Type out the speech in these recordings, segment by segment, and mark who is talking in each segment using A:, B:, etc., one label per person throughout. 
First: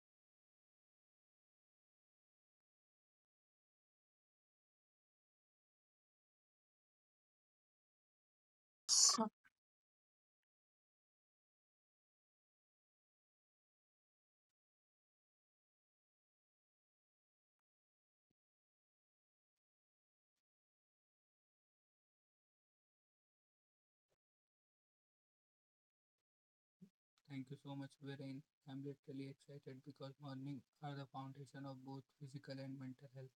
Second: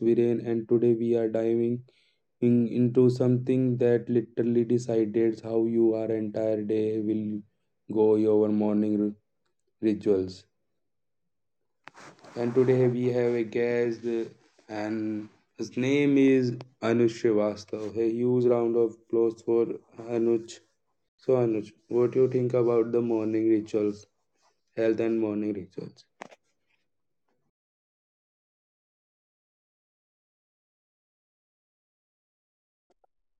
A: Viren, and today we are diving into something that literally decides how your entire day will go, your morning rituals. And today we have a guest, and his name is Anuj Srivastav. A huge round of applause for Anuj. So, Anuj, what do you think about the morning rituals, health and morning rituals?
B: Thank you so much, Viren. I'm literally excited because morning are the foundation of both physical and mental health.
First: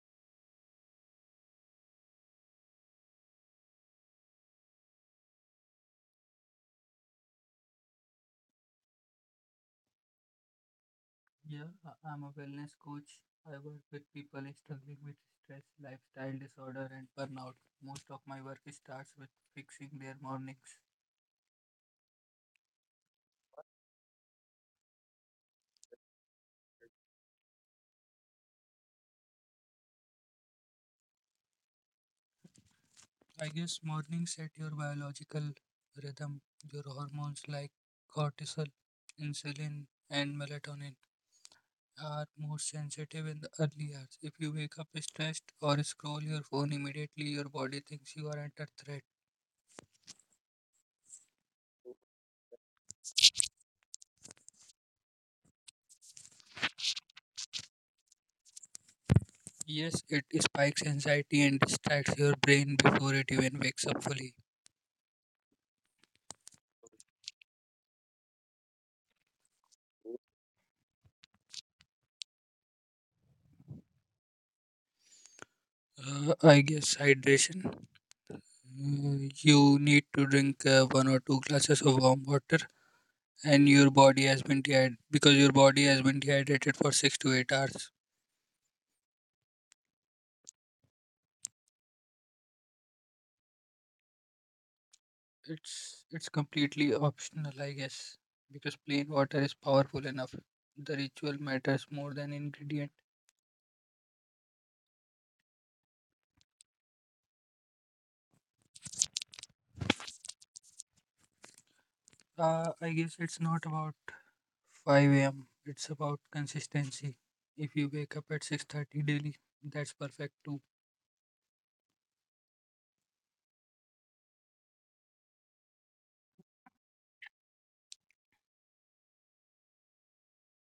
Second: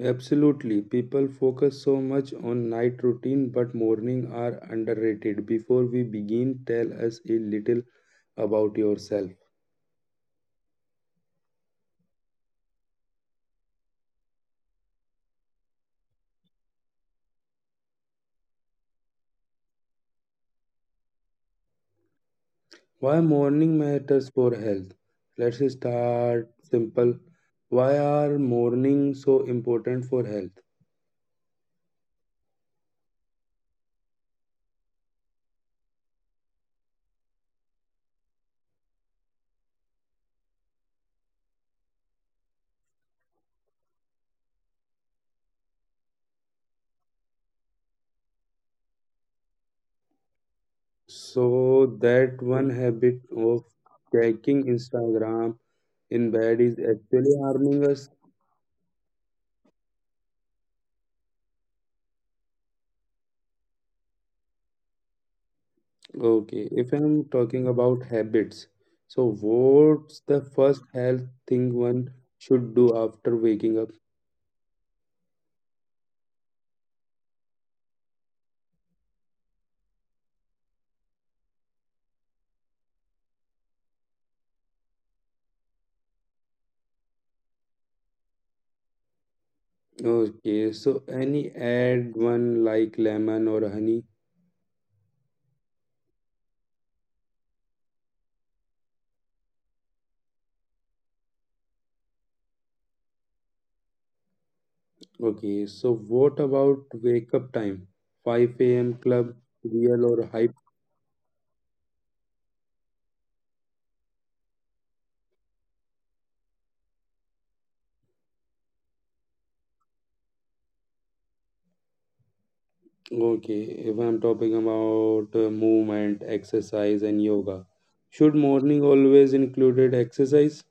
A: Absolutely. People focus so much on night routine, but morning are underrated. Before we begin, tell us a little about yourself.
B: Yeah, I'm a wellness coach. I work with people struggling with stress, lifestyle disorder, and burnout. Most of my work starts with fixing their mornings.
A: Why morning matters for health? Let's start simple. Why are morning so important for health?
B: I guess mornings set your biological rhythm, your hormones like cortisol, insulin, and melatonin are more sensitive in the early hours. If you wake up stressed or scroll your phone immediately, your body thinks you are under threat.
A: So that one habit of checking Instagram in bed is actually harming us.
B: Yes, it spikes anxiety and distracts your brain before it even wakes up fully.
A: Okay, if I'm talking about habits, so what's the first health thing one should do after waking up?
B: I guess hydration. You need to drink one or two glasses of warm water, and your body has been dehydrated because your body has been dehydrated for 6 to 8 hours.
A: Okay, so any add one like lemon or honey?
B: It's completely optional, I guess, because plain water is powerful enough. The ritual matters more than ingredient.
A: Okay, so what about wake up time? 5 a.m. club, real or hype?
B: I guess it's not about 5 a.m. It's about consistency. If you wake up at 6:30 daily, that's perfect too.
A: Okay, if I'm talking about movement, exercise, and yoga, should morning always included exercise?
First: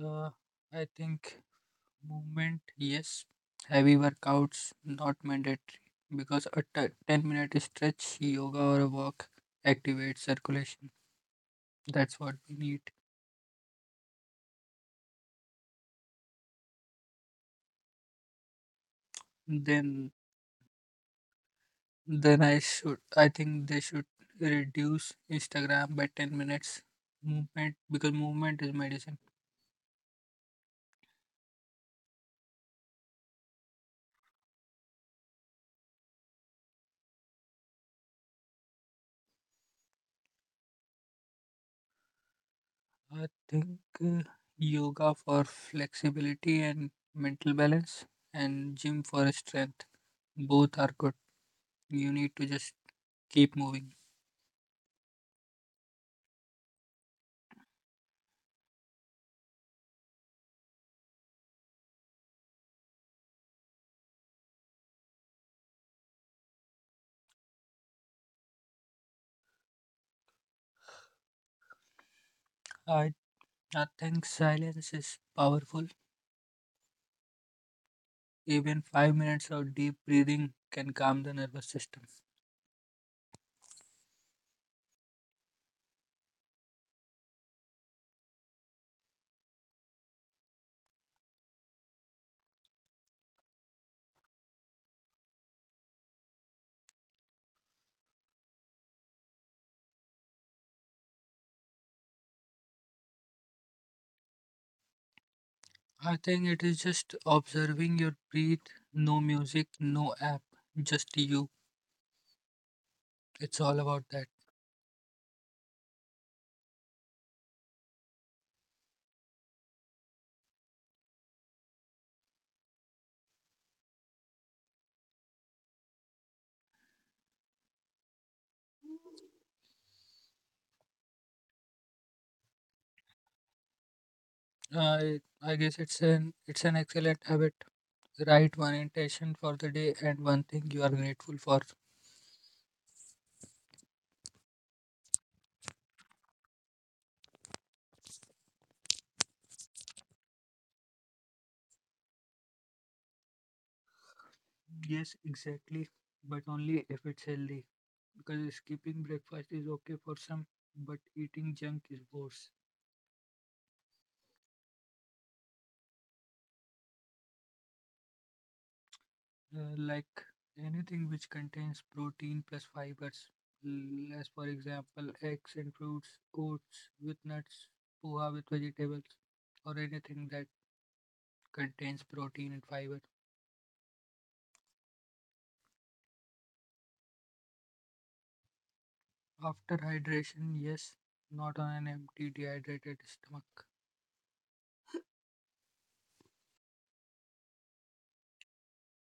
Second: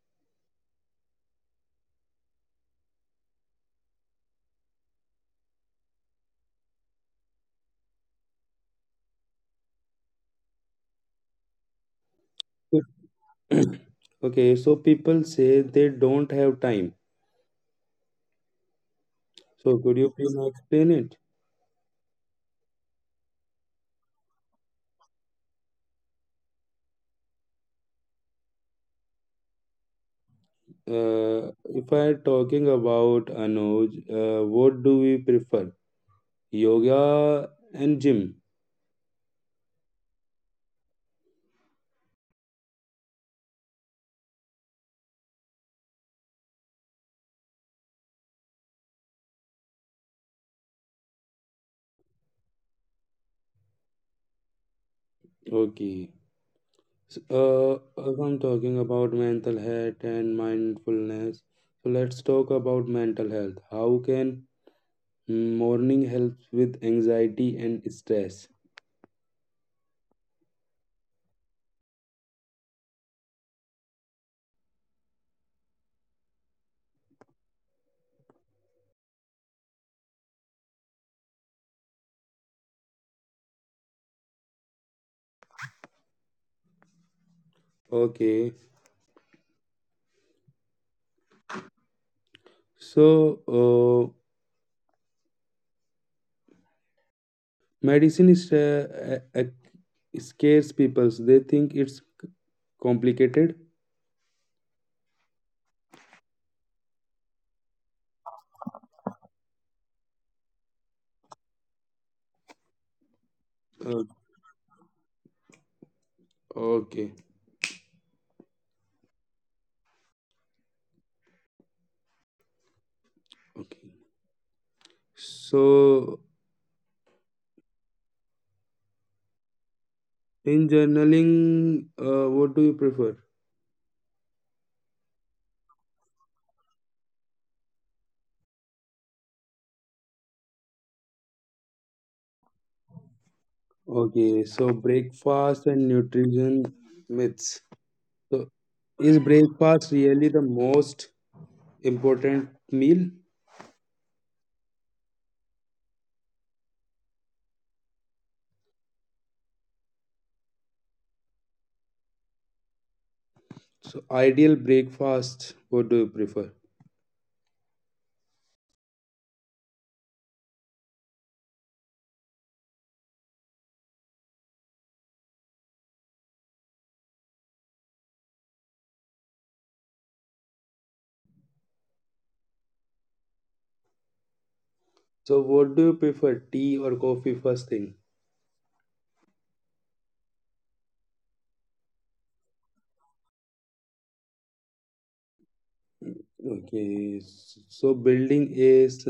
B: Uh, I think movement, yes. Heavy workouts, not mandatory, because a 10-minute stretch, yoga or a walk activates circulation. That's what we need.
A: Okay, so people say they don't have time. So could you
B: Then
A: please explain it?
B: Then I should, I think they should reduce Instagram by 10 minutes movement because movement is medicine.
A: Uh, if I talking about Anuj, what do we prefer? Yoga and gym.
B: I think uh, yoga for flexibility and mental balance, and gym for strength. Both are good. You need to just keep moving.
A: Okay. S- Uh, if I'm talking about mental health and mindfulness, so let's talk about mental health. How can morning help with anxiety and stress?
B: I, I think silence is powerful. Even 5 minutes of deep breathing can calm the nervous system.
A: Okay. So, uh, medicine is scares people. So they think it's complicated.
B: I think it is just observing your breath, no music, no app, just you. It's all about
A: Uh,
B: that.
A: Okay, okay. So in journaling, what do you prefer?
B: I guess it's an excellent habit. Write one intention for the day and one thing you are grateful for.
A: Okay, so breakfast and nutrition myths. So is breakfast really the most important meal?
B: Yes, exactly. But only if it's healthy. Because skipping breakfast is okay for some, but eating junk is worse.
A: So ideal breakfast, what do you prefer?
B: Like anything which contains protein plus fibers, as for example eggs and fruits, oats with nuts, poha with vegetables, or anything that contains protein and fiber.
A: So what do you prefer, tea or coffee first thing?
B: After hydration, yes, not on an empty, dehydrated stomach.
A: Okay, so building a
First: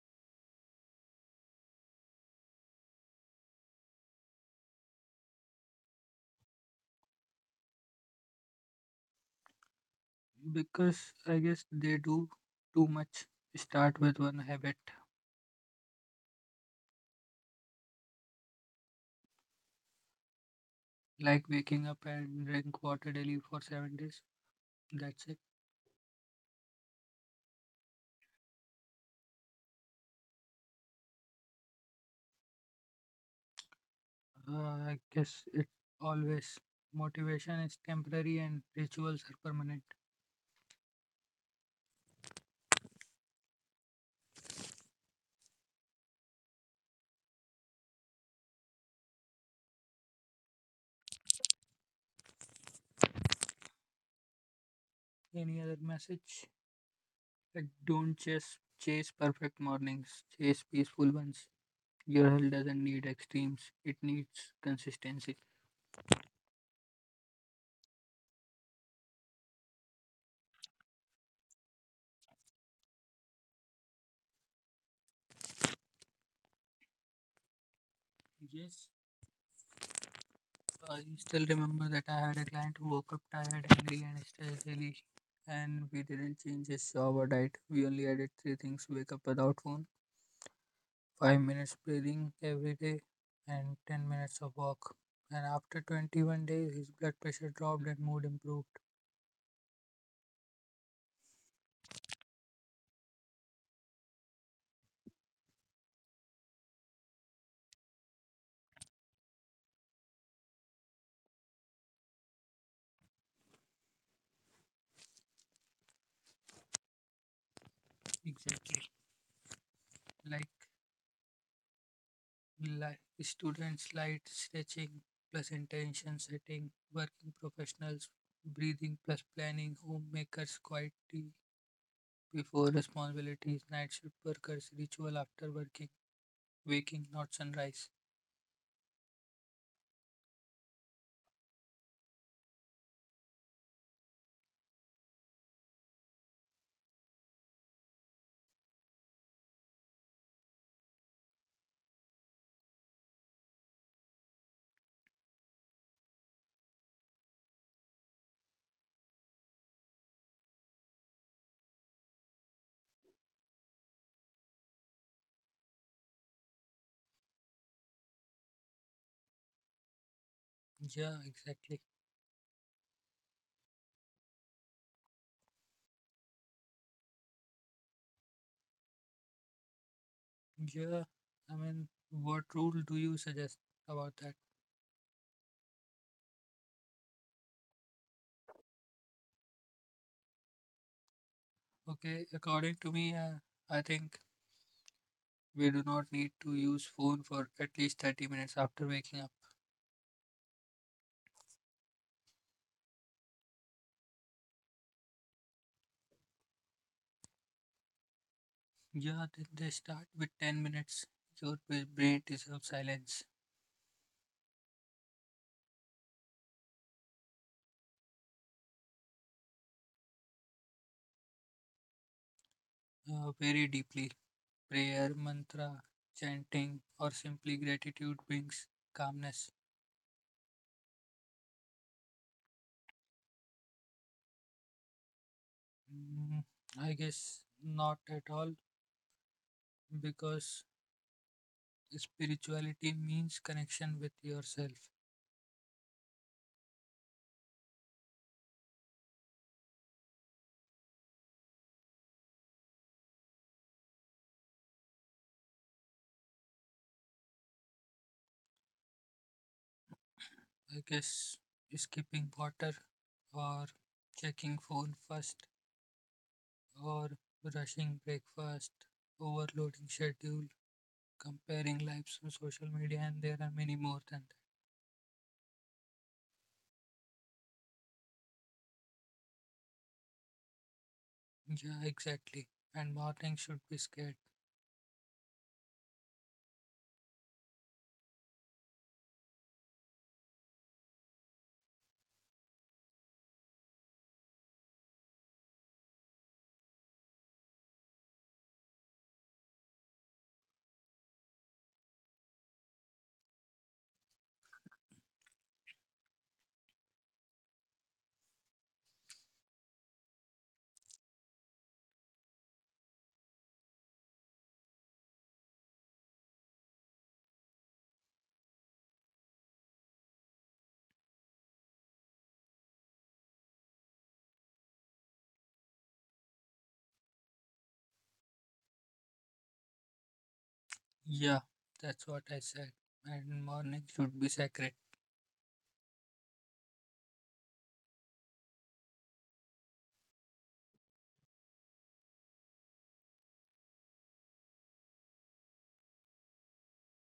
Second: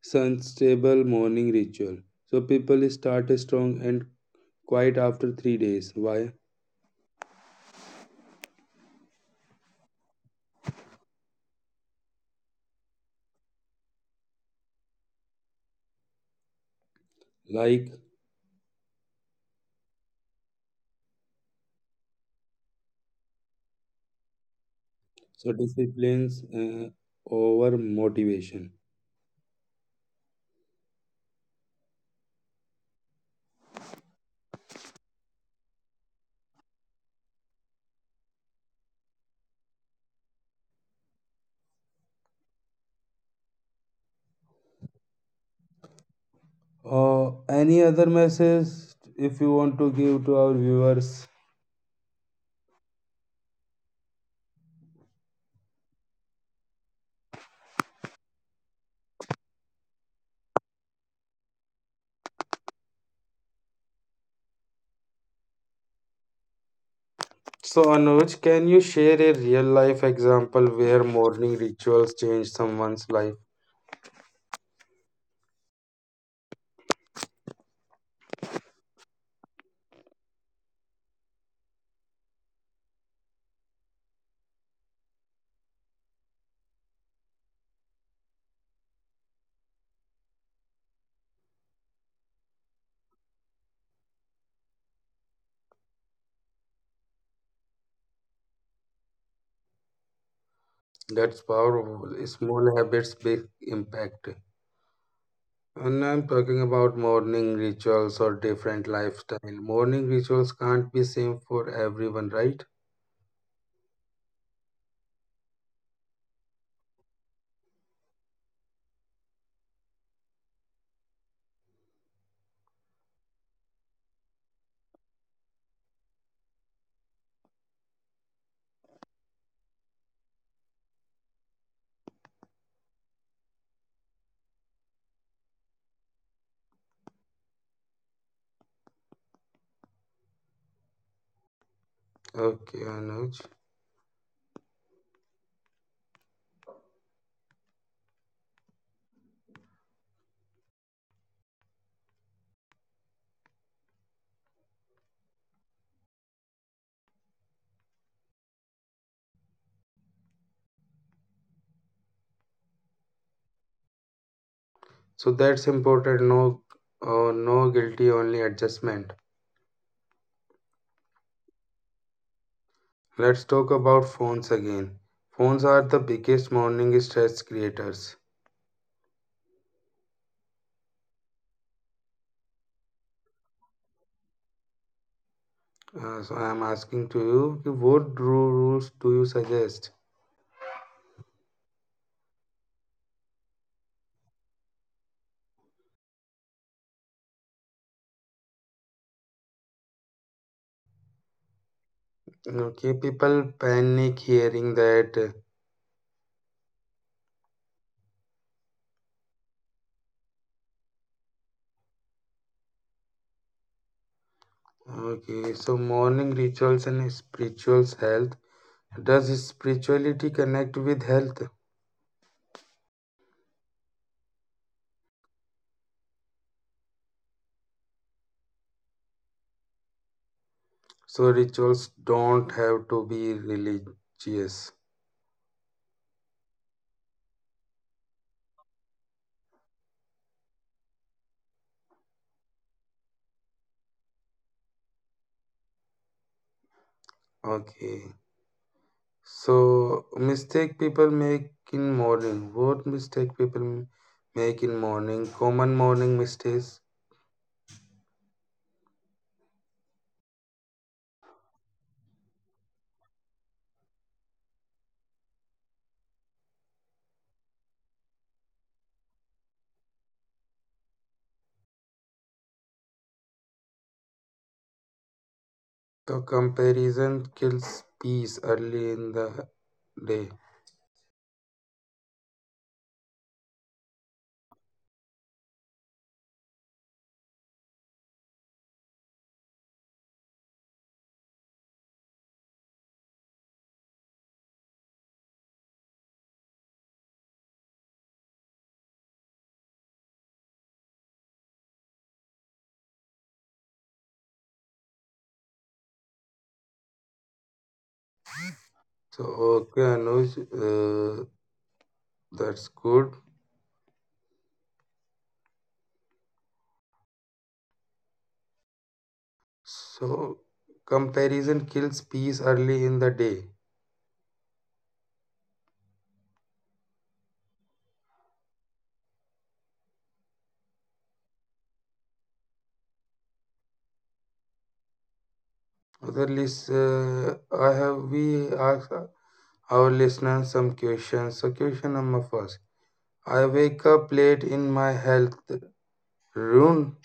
A: sustainable morning ritual. So people start strong and quiet after 3 days. Why?
B: Because I guess they do too much. Start with one habit,
A: Like
B: like waking up and drink water daily for 7 days. That's it.
A: so disciplines over motivation.
B: I guess it always. Motivation is temporary and rituals are permanent.
A: Or any other message if you want to give to our viewers?
B: Any other message? Like, don't chase perfect mornings. Chase peaceful ones. Your health doesn't need extremes. It needs consistency.
A: So Anuj, can you share a real life example where morning rituals change someone's life?
B: Yes. I still remember that I had a client who woke up tired, angry, and stressed daily, and we didn't change his shower diet. We only added three things: wake up without phone, 5 minutes breathing every day, and 10 minutes of walk. And after 21 days, his blood pressure dropped and mood improved.
A: That's powerful. Small habits, big impact. And I'm talking about morning rituals or different lifestyle. Morning rituals can't be same for everyone, right?
B: Exactly. Like, like students, light stretching plus intention setting, working professionals, breathing plus planning, homemakers, quiet tea before responsibilities, night shift workers, ritual after working, waking, not sunrise.
A: Okay, Anuj. So that's important. No, no guilty, only adjustment.
B: Yeah, exactly.
A: Let's talk about phones again. Phones are the biggest morning stress creators.
B: Yeah, I mean, what rule do you suggest about that?
A: So I'm asking to you, ki what rules do you suggest?
B: Okay, according to me, I think we do not need to use phone for at least 30 minutes after waking up.
A: Okay, people panic hearing that.
B: Yeah, then they start with 10 minutes. Your brain deserves silence
A: Okay, so morning rituals and spiritual health. Does spirituality connect with health?
B: very deeply. Prayer, mantra, chanting, or simply gratitude brings calmness.
A: So rituals don't have to be religious.
B: Mm, I guess not at all because spirituality means connection with yourself.
A: Okay. So mistake people make in morning. What mistake people make in morning? Common morning mistakes.
B: I guess skipping water or checking phone first or rushing breakfast, overloading schedule, comparing lives on social media, and there are many more than
A: So comparison kills peace early in the day.
B: that. Yeah, exactly. And morning should be scared.
A: So okay, Anuj, uh, that's good. So comparison kills peace early in the day.
B: Yeah, that's what I said. And morning should be sacred.
A: The list, I have we asked our listeners some questions. So question number first: I wake up late in my health ruin.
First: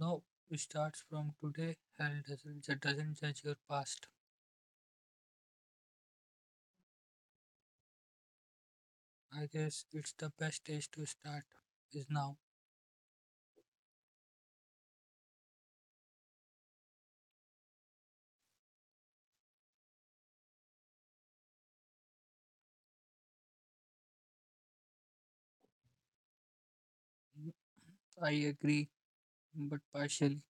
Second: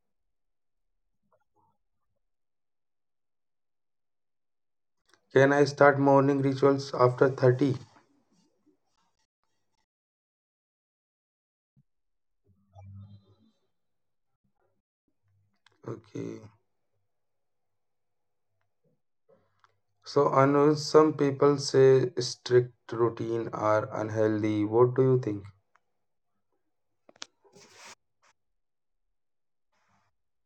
B: No, it starts from today. Hell doesn't, doesn't judge your past.
A: Can I start morning rituals after 30?
B: I guess it's the best age to start, is now.
A: Okay. So Anuj, some people say strict routine are unhealthy. What do you think?
B: Mm, I agree, but partially,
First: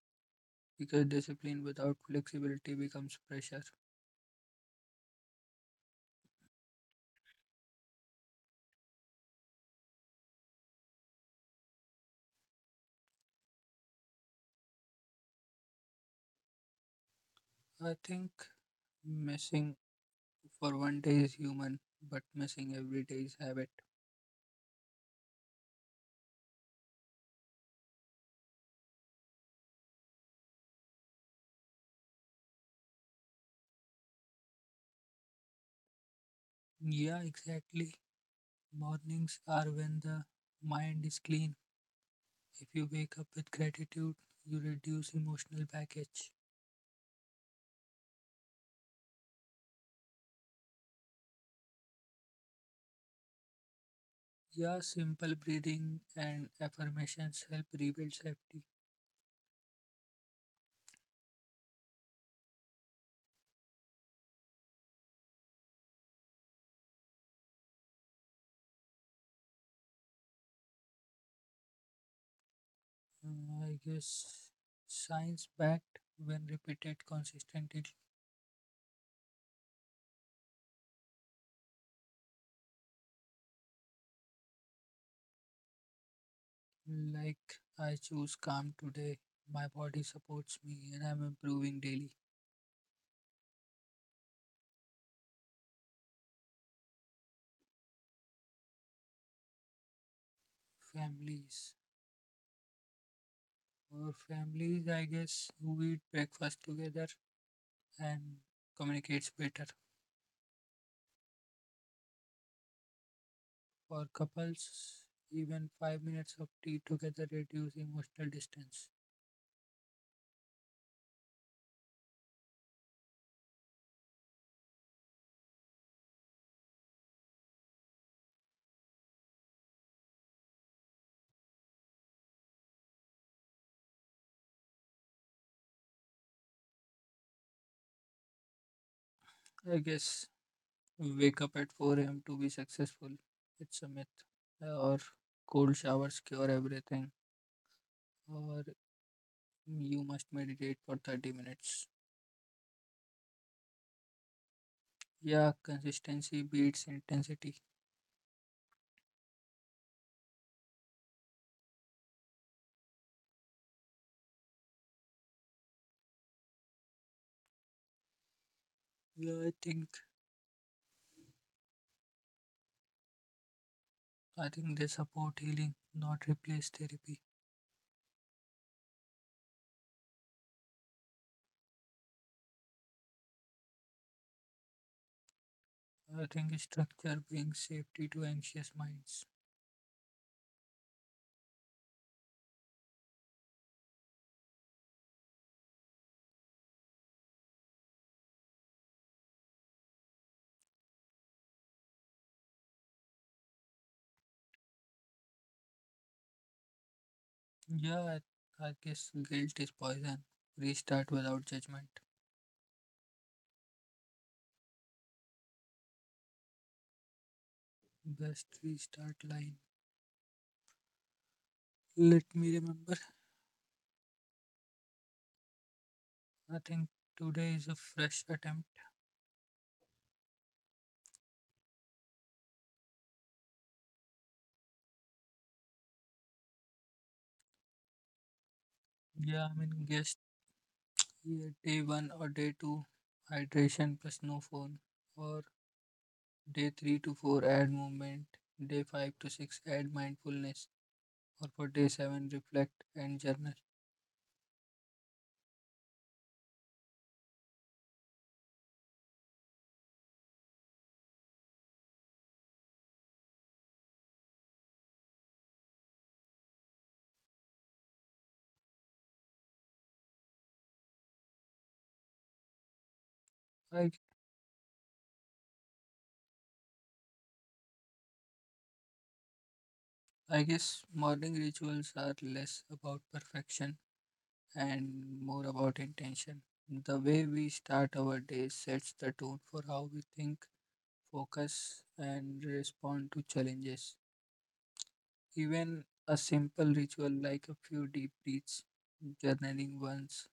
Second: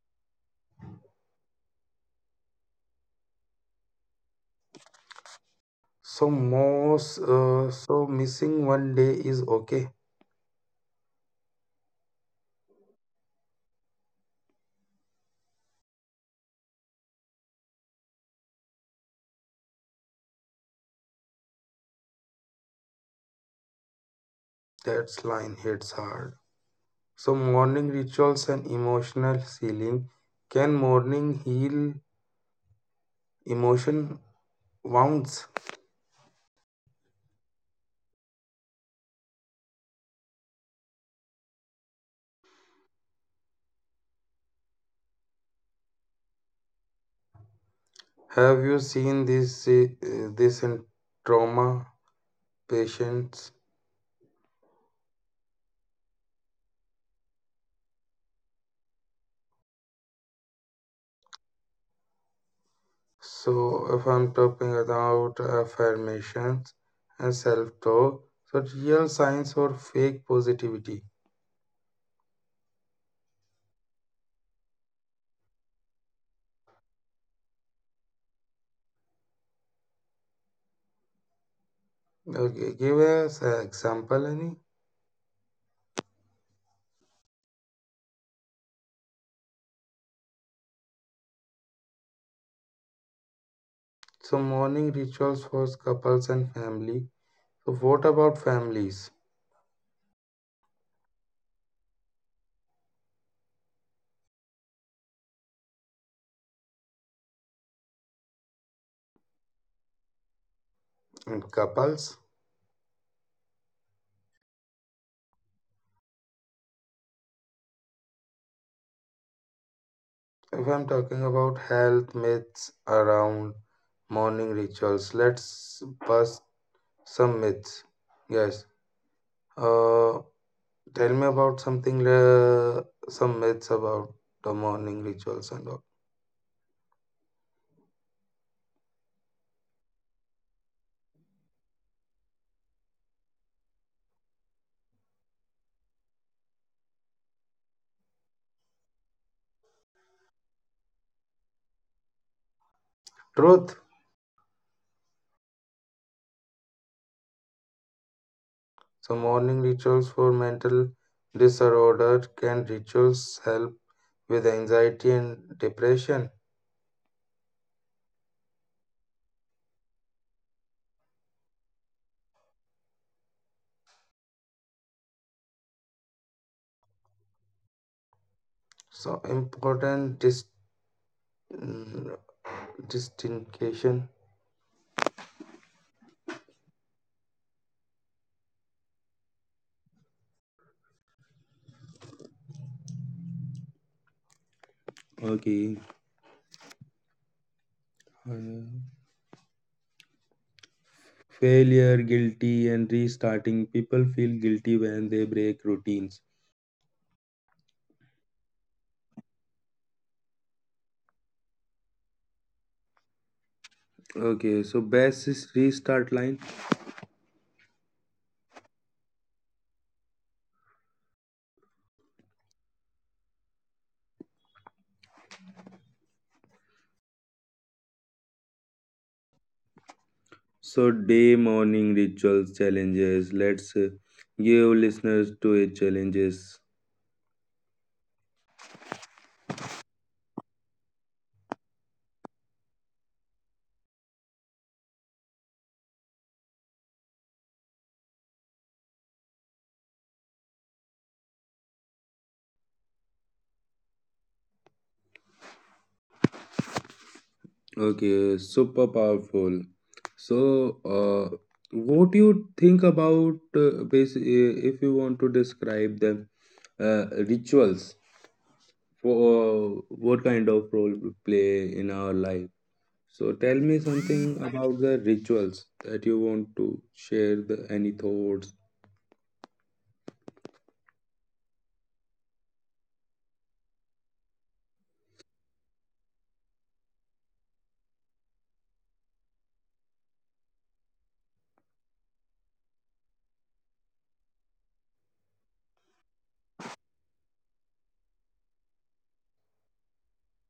B: because discipline without flexibility becomes pressure.
A: So most, so missing one day is okay.
B: I think missing for one day is human, but missing every day is habit.
A: That's line hits hard. So, morning rituals and emotional healing. Can morning heal emotion wounds?
B: Yeah, exactly. Mornings are when the mind is clean. If you wake up with gratitude, you reduce emotional baggage.
A: Have you seen this this in trauma patients?
B: Yeah, simple breathing and affirmations help rebuild safety.
A: So, if I'm talking about affirmations and self-talk, so real science or fake positivity.
B: I guess science backed when repeated consistently,
A: Okay, give us an example, any.
B: like I choose calm today, my body supports me, and I'm improving daily.
A: So, morning rituals for couples and family. So, what about families
B: Families or families, I guess, who eat breakfast together and communicates better.
A: and couples?
B: For couples, even 5 minutes of tea together reduce emotional distance.
A: If I'm talking about health myths around morning rituals, let's bust some myths. Yes. Uh, Tell me about something, some myths about the morning rituals and all.
B: I guess wake up at 4 a.m. to be successful. It's a myth. Or cold showers cure everything. Or you must meditate for 30 minutes.
A: Truth.
B: Yeah, consistency beats intensity.
A: So, morning rituals for mental disorder can rituals help with anxiety and depression?
B: Yeah, I think they support healing, not replace therapy.
A: So, important mm, distinction.
B: I think structure brings safety to anxious minds.
A: Okay. Mm. Failure, guilty, and restarting. People feel guilty when they break routines.
B: Yeah, I guess guilt is poison. Restart without judgment.
A: Okay, so best is restart line.
B: Best restart line. Let me remember. I think today is a fresh attempt.
A: So day morning rituals challenges. Let's give listeners to it challenges.
B: Yeah, I mean, guess yeah, day one or day two, hydration plus no phone, or day three to four, add movement, day five to six, add mindfulness, or for day seven, reflect and journal.
A: Okay, super powerful. So, uh, what do you think about if you want to describe them uh, rituals for what kind of role play in our life? So tell me
B: I,
A: something about the rituals that you want to share. The any thoughts?
B: I guess morning rituals are less about perfection and more about intention. The way we start our day sets the tone for how we think, focus, and respond to challenges. Even a simple ritual like a few deep breaths, journaling once,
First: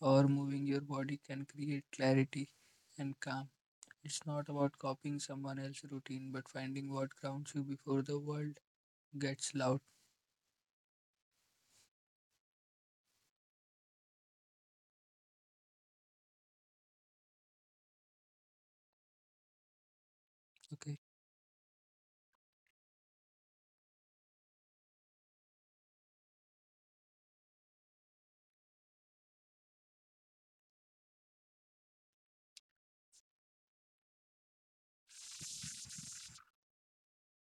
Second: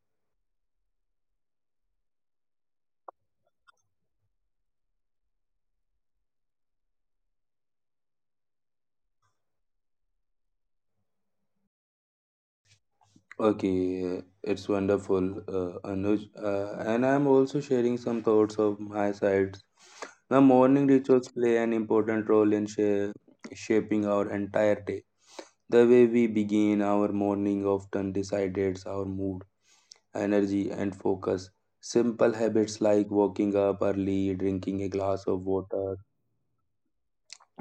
B: or moving your body can create clarity and calm. It's not about copying someone else's routine, but finding what grounds you before the world gets loud.
A: Okay, it's wonderful, Anuj. And I'm also sharing some thoughts of my sides. The morning
B: Okay.
A: rituals play an important role in shaping our entire day. The way we begin our morning often decides our mood, energy, and focus. Simple habits like waking up early, drinking a glass of water,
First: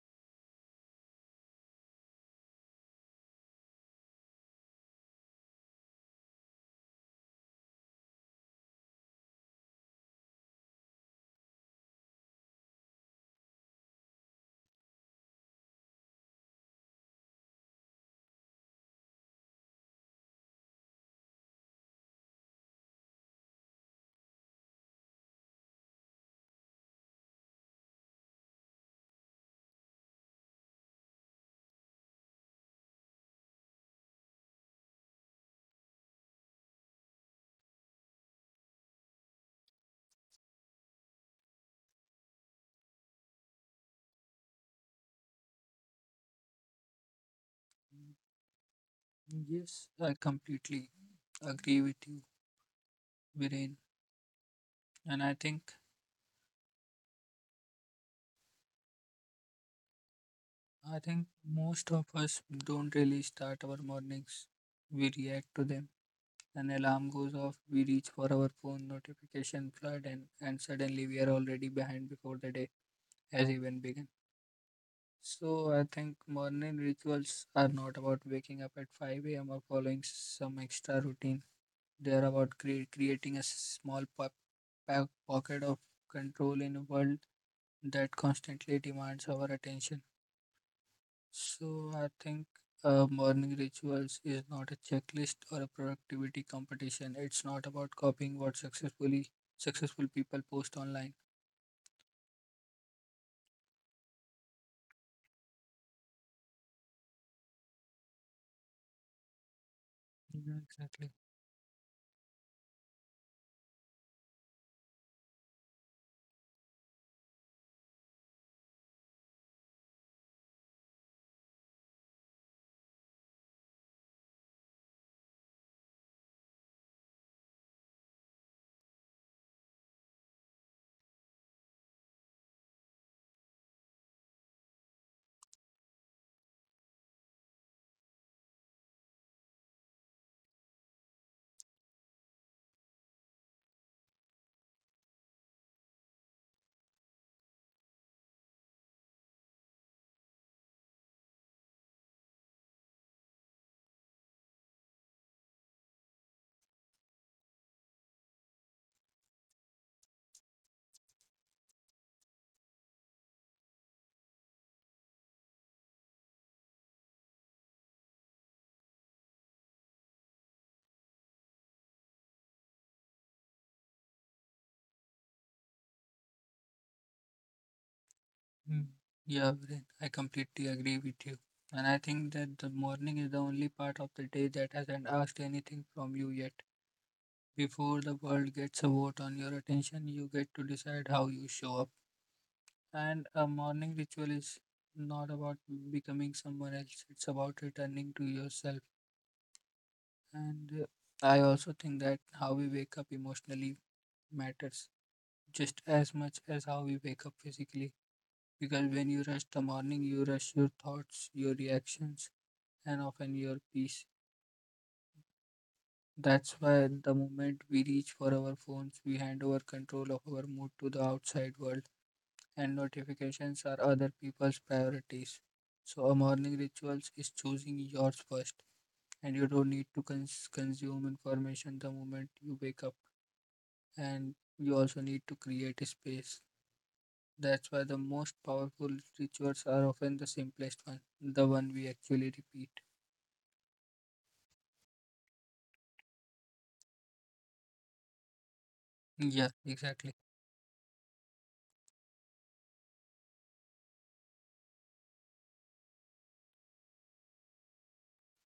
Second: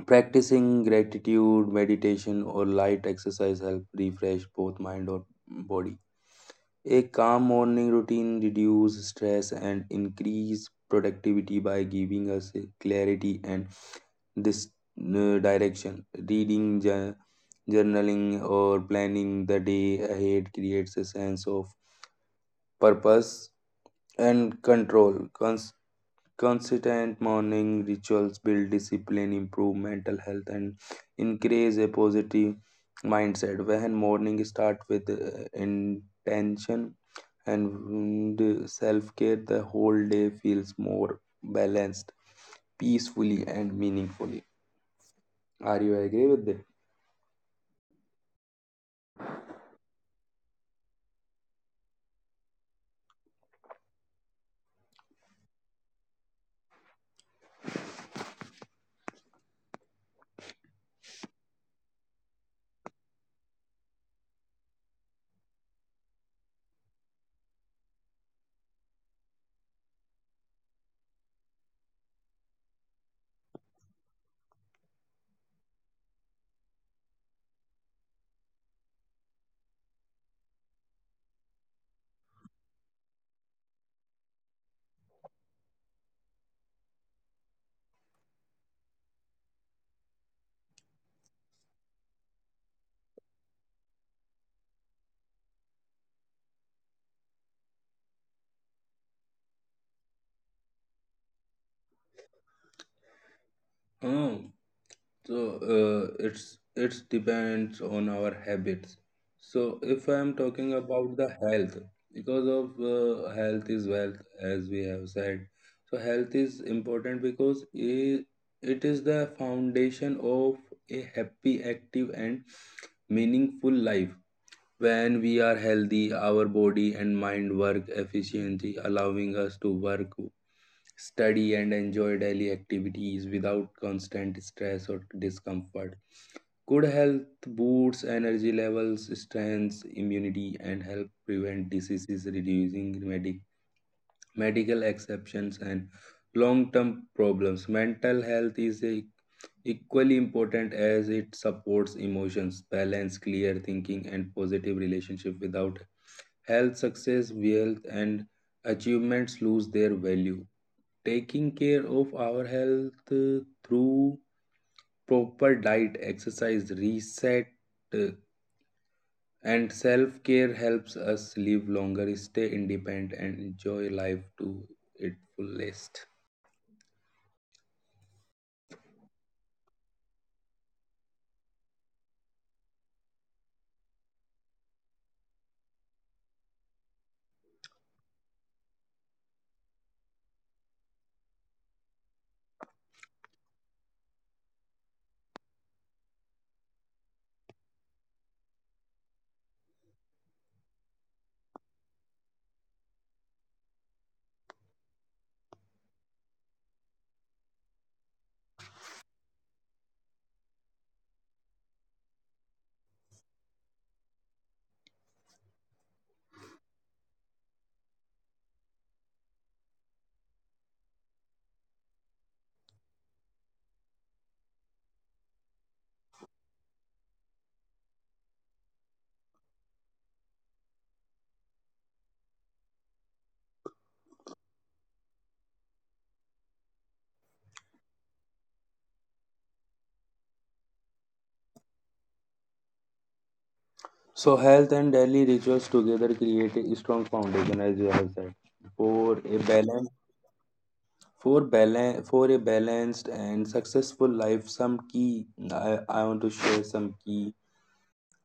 A: practicing gratitude, meditation, or light exercise help refresh both mind or body. A calm morning routine reduces stress and increase productivity by giving us a clarity and this direction. Reading, journaling, or planning the day ahead creates a sense of purpose and control. Consistent morning rituals build discipline, improve mental health, and increase a positive mindset. When morning start with intention and self care, the whole day feels more balanced, peacefully, and meaningfully. Are you agree with that?
B: Yes, I completely agree with you, Viren. And I think most of us don't really start our mornings. We react to them. An alarm goes off, we reach for our phone, notification flood, and suddenly we are already behind before the day has even begun. So I think morning rituals are not about waking up at 5 a.m. or following some extra routine. They are about creating a small pocket of control in a world that constantly demands our attention. So I think morning rituals is not a checklist or a productivity competition. It's not about copying what successful people post online.
A: Hmm. So it depends on our habits. So if I am
B: Yeah,
A: talking
B: exactly.
A: about the health, because of health is wealth, as we have said. So health is important because it is the foundation of a happy, active, and meaningful life. When we are healthy, our body and mind work efficiently, allowing us to work study and enjoy daily activities without constant stress or discomfort. Good health boosts energy levels, strengths, immunity, and help prevent diseases, reducing medical exceptions and long term problems. Mental health is equally important as it supports emotions, balance, clear thinking, and positive relationship. Without health, success, wealth, and achievements lose their value taking care of our health through proper diet, exercise, reset, uh, and self care helps us live longer, stay independent, and enjoy life to its fullest.
B: Mm. Yeah, Viren, I completely agree with you. And I think that the morning is the only part of the day that hasn't asked anything from you yet. Before the world gets a vote on your attention, you get to decide how you show up. And a morning ritual is not about becoming someone else, it's about returning to yourself. And I also think that how we wake up emotionally matters just as much as how we wake up physically. Because when you rush the morning, you rush your thoughts, your reactions, and often your peace. That's why the moment we reach for our phones, we hand over control of our mood to the outside world, and notifications are other people's priorities. So, a morning rituals is choosing yours first, and you don't need to consume information the moment you wake up and you also need to create a space. That's why the most powerful rituals are often the simplest one, the one we actually repeat.
A: So, health and daily rituals together create a strong foundation, as you have said, for
B: Yeah,
A: a balance.
B: exactly.
A: For, balance, for a balanced and successful life, some key I want to share some key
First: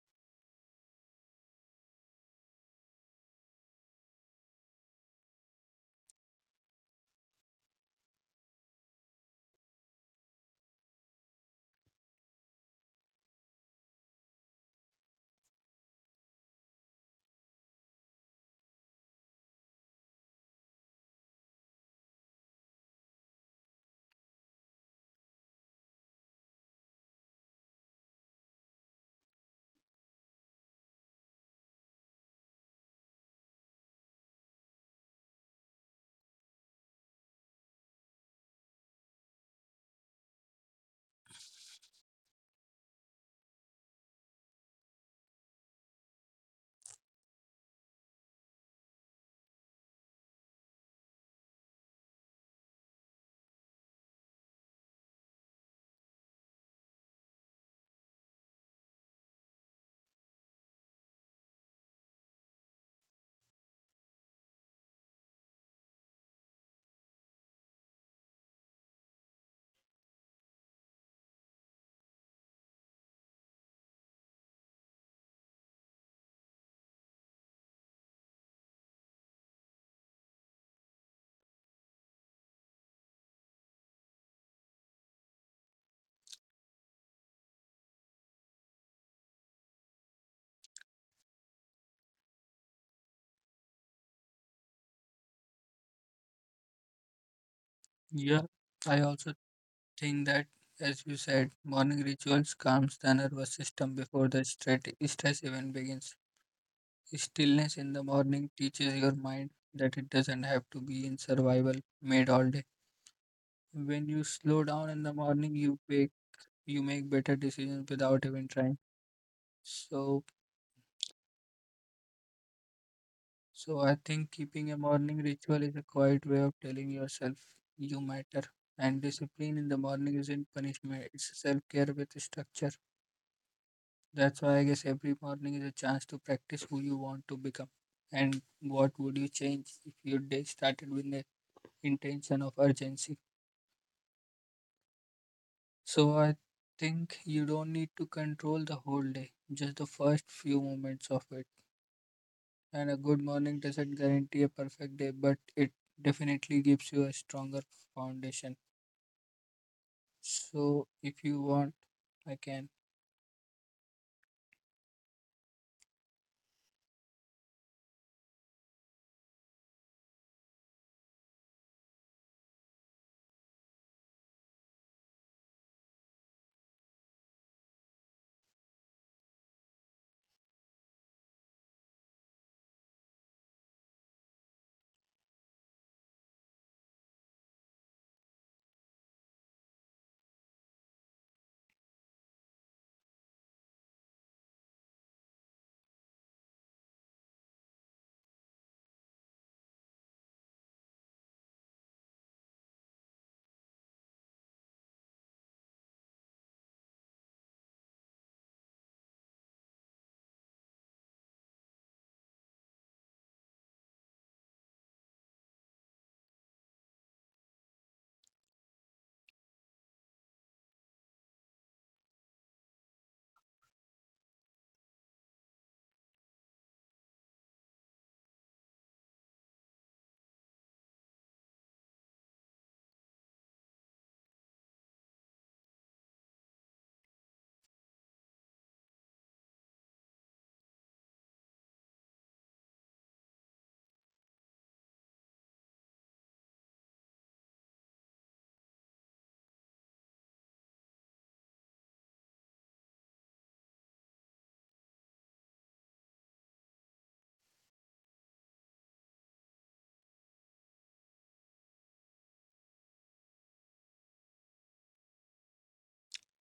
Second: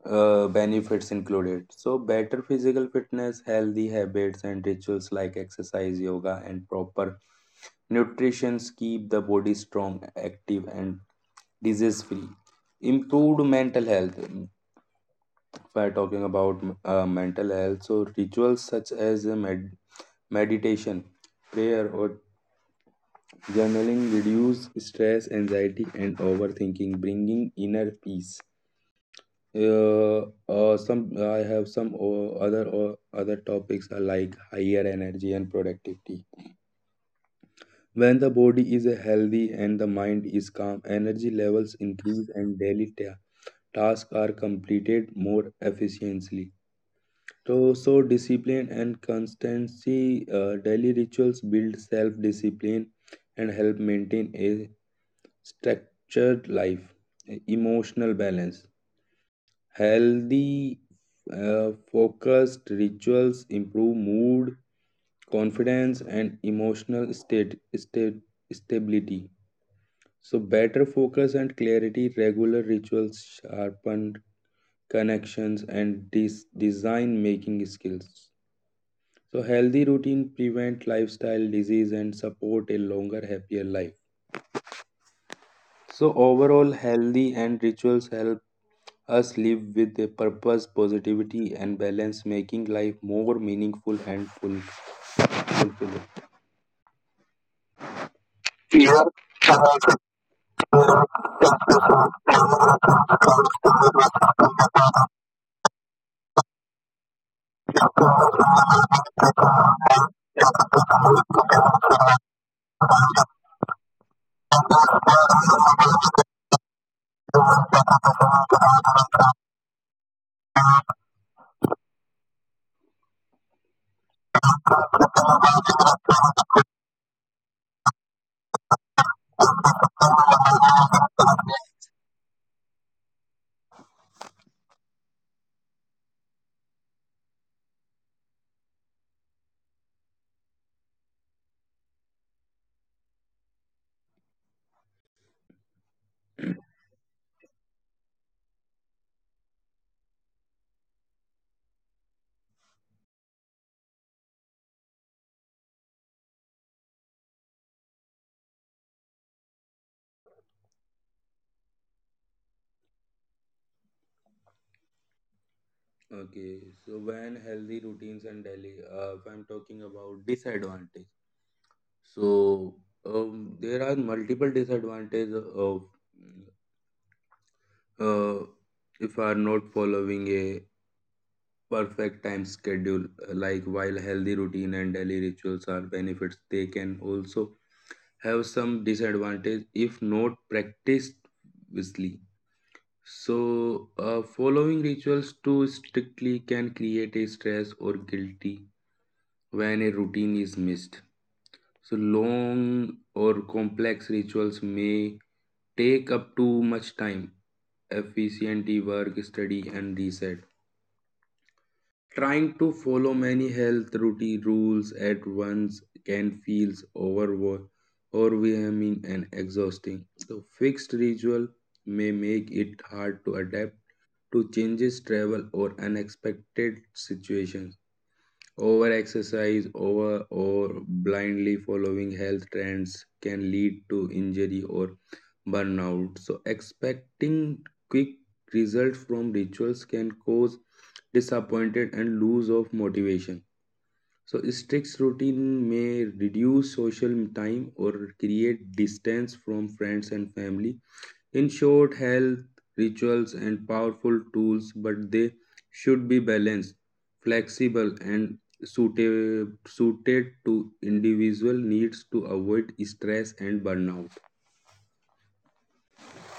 A: benefits included. So, better physical fitness, healthy habits, and rituals like exercise, yoga, and proper nutrition keep the body strong, active, and disease free. Improved mental health. If I talking about mental health, so rituals such as meditation, prayer, or journaling reduce stress, anxiety, and overthinking, bringing inner peace some I have some other topics are like higher energy and productivity. When the body is healthy and the mind is calm, energy levels increase and daily tasks are completed more efficiently. So, so discipline and constancy, daily rituals build self-discipline and help maintain a structured life, emotional balance. Healthy, focused rituals improve mood, confidence, and emotional state stability. So, better focus and clarity, regular rituals sharpen connections and design making skills. So, healthy routine prevent lifestyle disease and support a longer, happier life. So, overall, healthy and rituals help us live with a purpose, positivity, and balance, making life more meaningful and fulfilling.
B: Yeah, I also think that, as you said, morning rituals calms the nervous system before the stress even begins. Stillness in the morning teaches your mind that it doesn't have to be in survival made all day. When you slow down in the morning, you make better decisions without even trying. So So I think keeping a morning ritual is a quiet way of telling yourself you matter. And discipline in the morning isn't punishment, it's self-care with structure. That's why I guess every morning is a chance to practice who you want to become. And what would you change if your day started with the intention of urgency? So I think you don't need to control the whole day, just the first few moments of it. And a good morning doesn't guarantee a perfect day, but it definitely gives you a stronger foundation. So, if you want, I can.
A: Okay, so when healthy routines and daily, if I'm talking about disadvantage, so there are multiple disadvantages of uh, if are not following a perfect time schedule. Like while healthy routine and daily rituals are benefits, they can also have some disadvantage if not practiced wisely. So, following rituals too strictly can create a stress or guilty when a routine is missed. So, long or complex rituals may take up too much time, efficiently work, study, and reset. Trying to follow many health routine rules at once can feel overwhel- overwhelming and exhausting. So fixed ritual may make it hard to adapt to changes, travel, or unexpected situations. Over exercise over or blindly following health trends can lead to injury or burnout. So expecting quick results from rituals can cause disappointed and lose of motivation. So strict routine may reduce social time or create distance from friends and family in short, health rituals and powerful tools, but they should be balanced, flexible, and suited to individual needs to avoid stress and burnout.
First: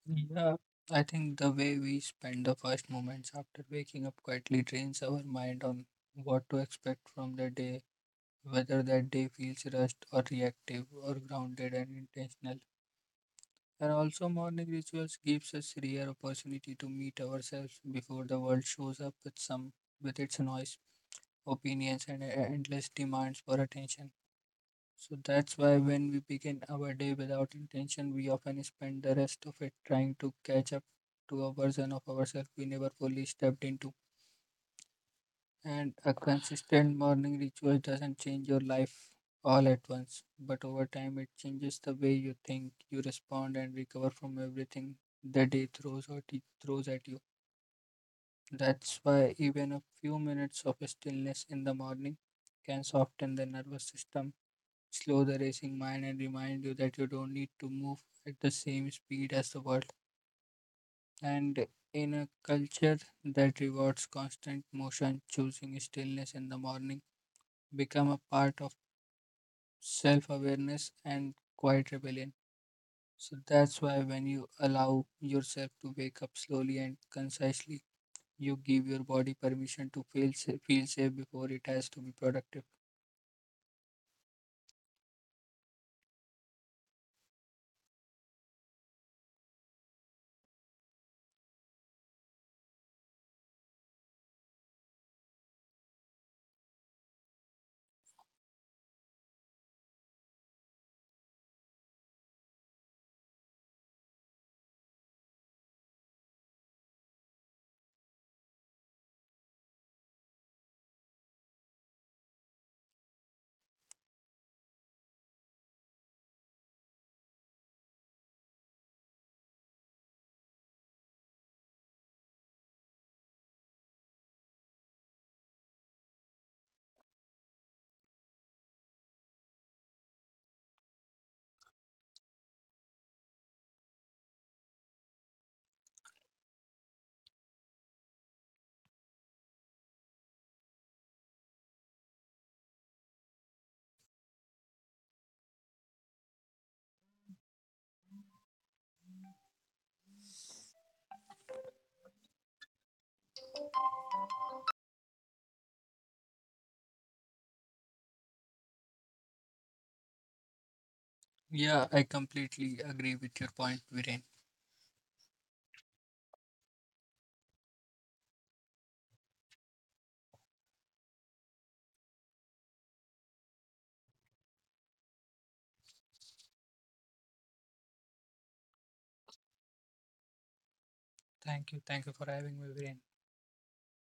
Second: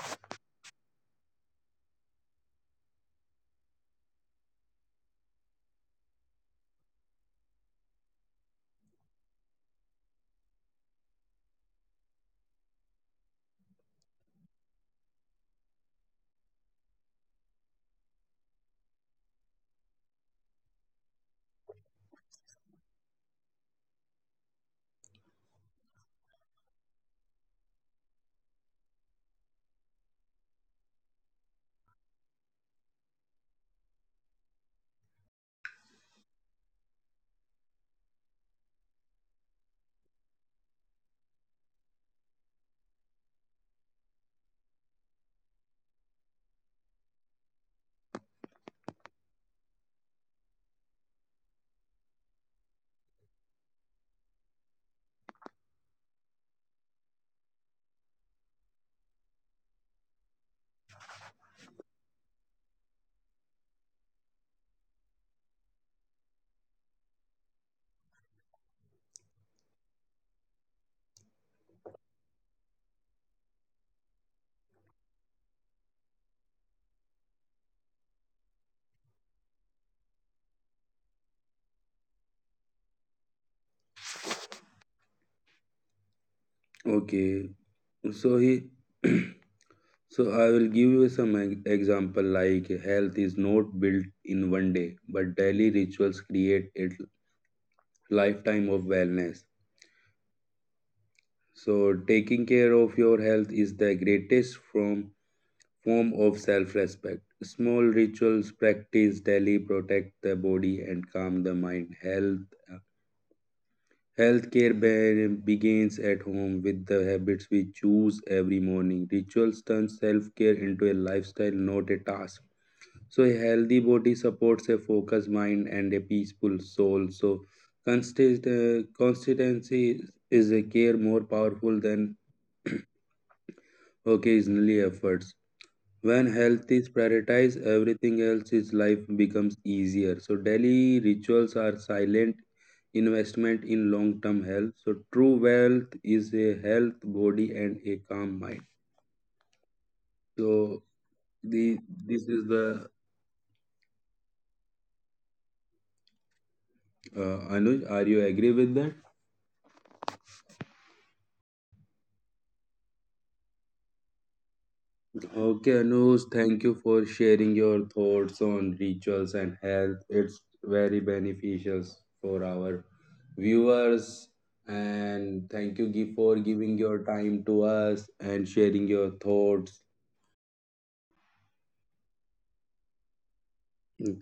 B: Yeah, I think the way we spend the first moments after waking up quietly trains our mind on what to expect from the day, whether that day feels rushed or reactive or grounded and intentional. And also, morning rituals gives us rare opportunity to meet ourselves before the world shows up with some with its noise, opinions, and endless demands for attention. So that's why when we begin our day without intention, we often spend the rest of it trying to catch up to a version of ourselves we never fully stepped into. And a consistent morning ritual doesn't change your life all at once, but over time it changes the way you think, you respond, and recover from everything the day throws or throws at you. That's why even a few minutes of stillness in the morning can soften the nervous system, slow the racing mind and remind you that you don't need to move at the same speed as the world. And in a culture that rewards constant motion, choosing stillness in the morning become a part of self-awareness and quiet rebellion. So that's why when you allow yourself to wake up slowly and concisely, you give your body permission to feel safe before it has to be productive.
A: Okay, so so I will give you some example like health is not built in one day, but daily rituals create a lifetime of wellness. So taking care of your health is the greatest from form of self respect. Small rituals practiced daily protect the body and calm the mind. Healthcare begins at home with the habits we choose every morning. Rituals turn self-care into a lifestyle, not a task. So a healthy body supports a focused mind and a peaceful soul. So consistency is a care more powerful than occasionally efforts. When health is prioritized, everything else is life becomes easier. So daily rituals are silent investment in long-term health. So true wealth is a health body and a calm mind. So the this is the Anuj. Are you agree with that?
B: Yeah, I completely agree with your point, Viren.
A: Okay, Anush. Thank you for sharing your thoughts on rituals and health. It's very beneficial for our viewers. And thank you for giving your time to us and sharing your thoughts.
B: Thank you. Thank you for having me, Viren.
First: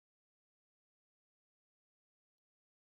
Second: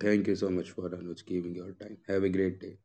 A: Thank you so much for Anuj giving your time. Have a great day.